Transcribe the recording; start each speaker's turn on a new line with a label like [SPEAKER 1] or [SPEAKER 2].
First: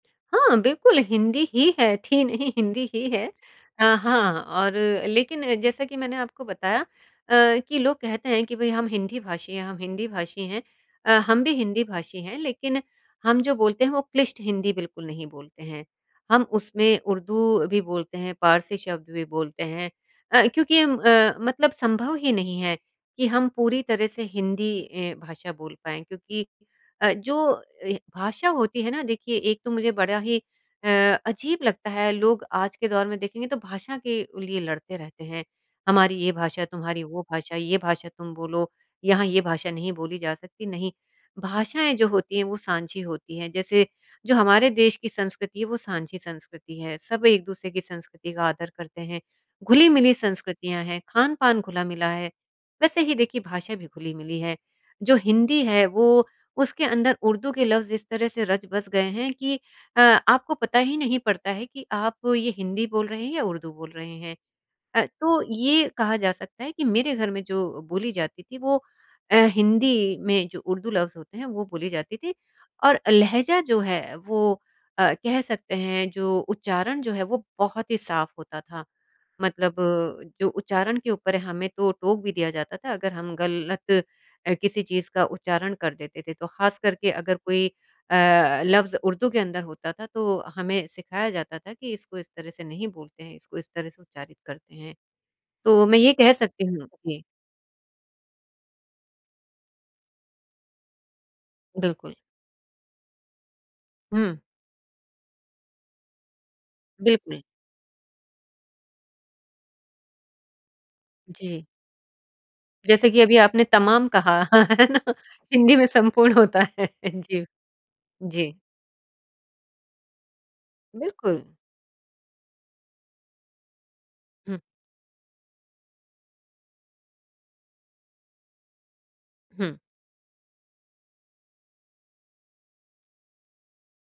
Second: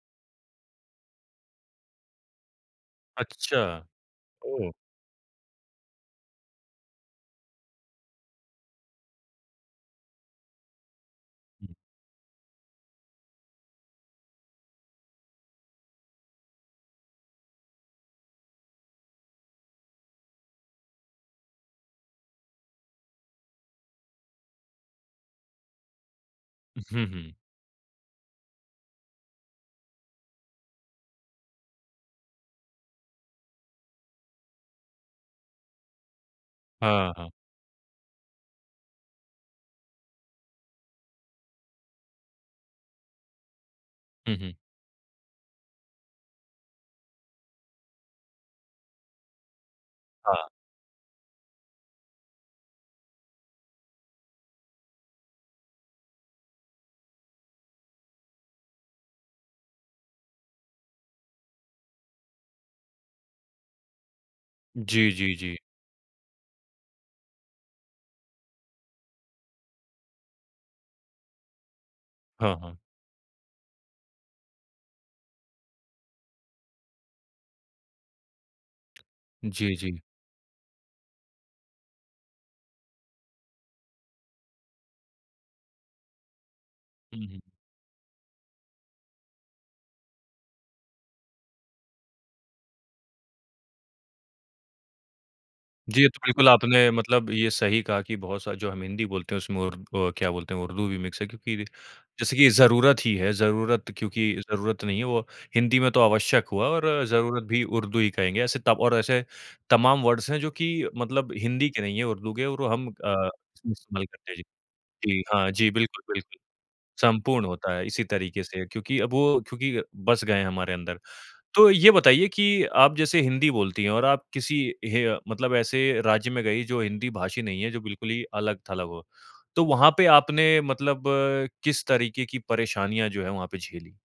[SPEAKER 1] हाँ, बिल्कुल, हिंदी ही है, थी नहीं हिंदी ही है।
[SPEAKER 2] अच्छा।
[SPEAKER 1] अ, हाँ
[SPEAKER 2] ओह!
[SPEAKER 1] और लेकिन जैसा कि मैंने आपको बताया अ, कि लोग कहते हैं कि भई हम हिंदी भाषी हैं, हम हिंदी भाषी हैं, अ, हम भी
[SPEAKER 2] हुँ।
[SPEAKER 1] हिंदी भाषी हैं लेकिन हम जो बोलते हैं वो क्लिष्ट हिंदी बिल्कुल नहीं बोलते हैं, हम उसमें उर्दू भी बोलते हैं, पारसी शब्द भी बोलते हैं। अ, क्योंकि हम अ, मतलब संभव ही नहीं है कि हम पूरी तरह से हिंदी ए, भाषा बोल पाएँ क्योंकि
[SPEAKER 2] हुँ,
[SPEAKER 1] अ,
[SPEAKER 2] हुँ।
[SPEAKER 1] जो ए, भाषा होती है ना देखिए एक तो मुझे बड़ा ही अ, अज़ीब लगता है लोग आज के दौर में देखेंगे तो भाषा के लिए लड़ते रहते हैं, हमारी ये भाषा, तुम्हारी
[SPEAKER 2] हाँ,
[SPEAKER 1] वो
[SPEAKER 2] हाँ।
[SPEAKER 1] भाषा, ये भाषा तुम बोलो, यहाँ ये भाषा नहीं बोली जा सकती, नहीं, भाषाएँ जो होती हैं वो साँझी होती हैं। जैसे जो
[SPEAKER 2] हुँ, हुँ।
[SPEAKER 1] हमारे देश की संस्कृति है, वो साँझी संस्कृति है, सब एक-दूसरे की संस्कृति का आदर करते हैं, घुली-मिली
[SPEAKER 2] हाँ।
[SPEAKER 1] संस्कृतियाँ हैं, खान-पान घुला-मिला है, वैसे ही देखिए भाषा भी घुली-मिली है। जो हिंदी है वो उसके अंदर उर्दू के लफ्ज़ इस तरह से रच-बस गए हैं कि अ, आपको पता ही नहीं पड़ता है कि आप ये हिंदी बोल रहे हैं या उर्दू बोल रहे हैं। अ,
[SPEAKER 2] जी, जी,
[SPEAKER 1] तो
[SPEAKER 2] जी।
[SPEAKER 1] ये कहा जा सकता है कि मेरे घर में जो बोली जाती थी वो अ, हिंदी में जो उर्दू लफ्ज़ होते हैं, वो बोली जाती थी
[SPEAKER 2] हाँ, हाँ।
[SPEAKER 1] और लहज़ा जो है वो अ, कह सकते हैं, जो उच्चारण जो है वो बहुत ही साफ़ होता था, मतलब
[SPEAKER 2] जी, जी।
[SPEAKER 1] जो उच्चारण के ऊपर हमें तो टोक भी दिया जाता था, अगर हम गलत अ, किसी चीज़ का उच्चारण कर देते थे, तो ख़ासकर के
[SPEAKER 2] हुँ,
[SPEAKER 1] अगर
[SPEAKER 2] हुँ।
[SPEAKER 1] कोई अ, लफ्ज़ उर्दू के अंदर होता था, तो हमें सिखाया जाता था कि इसको इस तरह से नहीं बोलते हैं, इसको इस तरह से उच्चारित करते हैं। तो मैं
[SPEAKER 2] जी, ये
[SPEAKER 1] ये
[SPEAKER 2] तो
[SPEAKER 1] कह
[SPEAKER 2] बिल्कुल
[SPEAKER 1] सकती हूँ,
[SPEAKER 2] आपने
[SPEAKER 1] जी।
[SPEAKER 2] मतलब ये सही कहा कि बहुत सा जो हम हिंदी बोलते हैं उसमें उर अ, क्या बोलते है उर्दू भी मिक्स है क्योंकि रे
[SPEAKER 1] बिल्कुल।
[SPEAKER 2] जैसे कि ज़रूरत ही है, ज़रूरत क्योंकि
[SPEAKER 1] हुँ।
[SPEAKER 2] ज़रूरत नहीं है वो हिंदी में तो आवश्यक हुआ और
[SPEAKER 1] बिल्कुल।
[SPEAKER 2] ज़रूरत भी उर्दू ही कहेंगे, ऐसे त और ऐसे तमाम वर्ड्स हैं जो कि मतलब
[SPEAKER 1] जी।
[SPEAKER 2] हिंदी के नहीं हैं, उर्दू के और वो हम अ,
[SPEAKER 1] जैसे कि अभी आपने
[SPEAKER 2] उसका इस्तेमाल
[SPEAKER 1] तमाम
[SPEAKER 2] करते हैं
[SPEAKER 1] कहा,
[SPEAKER 2] जी।
[SPEAKER 1] है ना?
[SPEAKER 2] जी, हाँ जी
[SPEAKER 1] हिंदी में
[SPEAKER 2] बिल्कुल,
[SPEAKER 1] संपूर्ण
[SPEAKER 2] बिल्कुल,
[SPEAKER 1] होता है जी।
[SPEAKER 2] सम्पूर्ण होता है इसी तरीके
[SPEAKER 1] जी।
[SPEAKER 2] से क्योंकि अब वो क्योंकि बस गए हैं हमारे अंदर।
[SPEAKER 1] बिल्कुल।
[SPEAKER 2] तो ये बताइए कि आप जैसे हिंदी बोलती हैं और आप किसी
[SPEAKER 1] हुँ।
[SPEAKER 2] हे अ, मतलब ऐसे राज्य में गई जो हिंदी भाषी नहीं है, जो बिल्कुल ही अलग-थलग हो, तो
[SPEAKER 1] हुँ।
[SPEAKER 2] वहाँ पे आपने मतलब किस तरीके की परेशानियाँ जो हैं वहाँ पे झेली?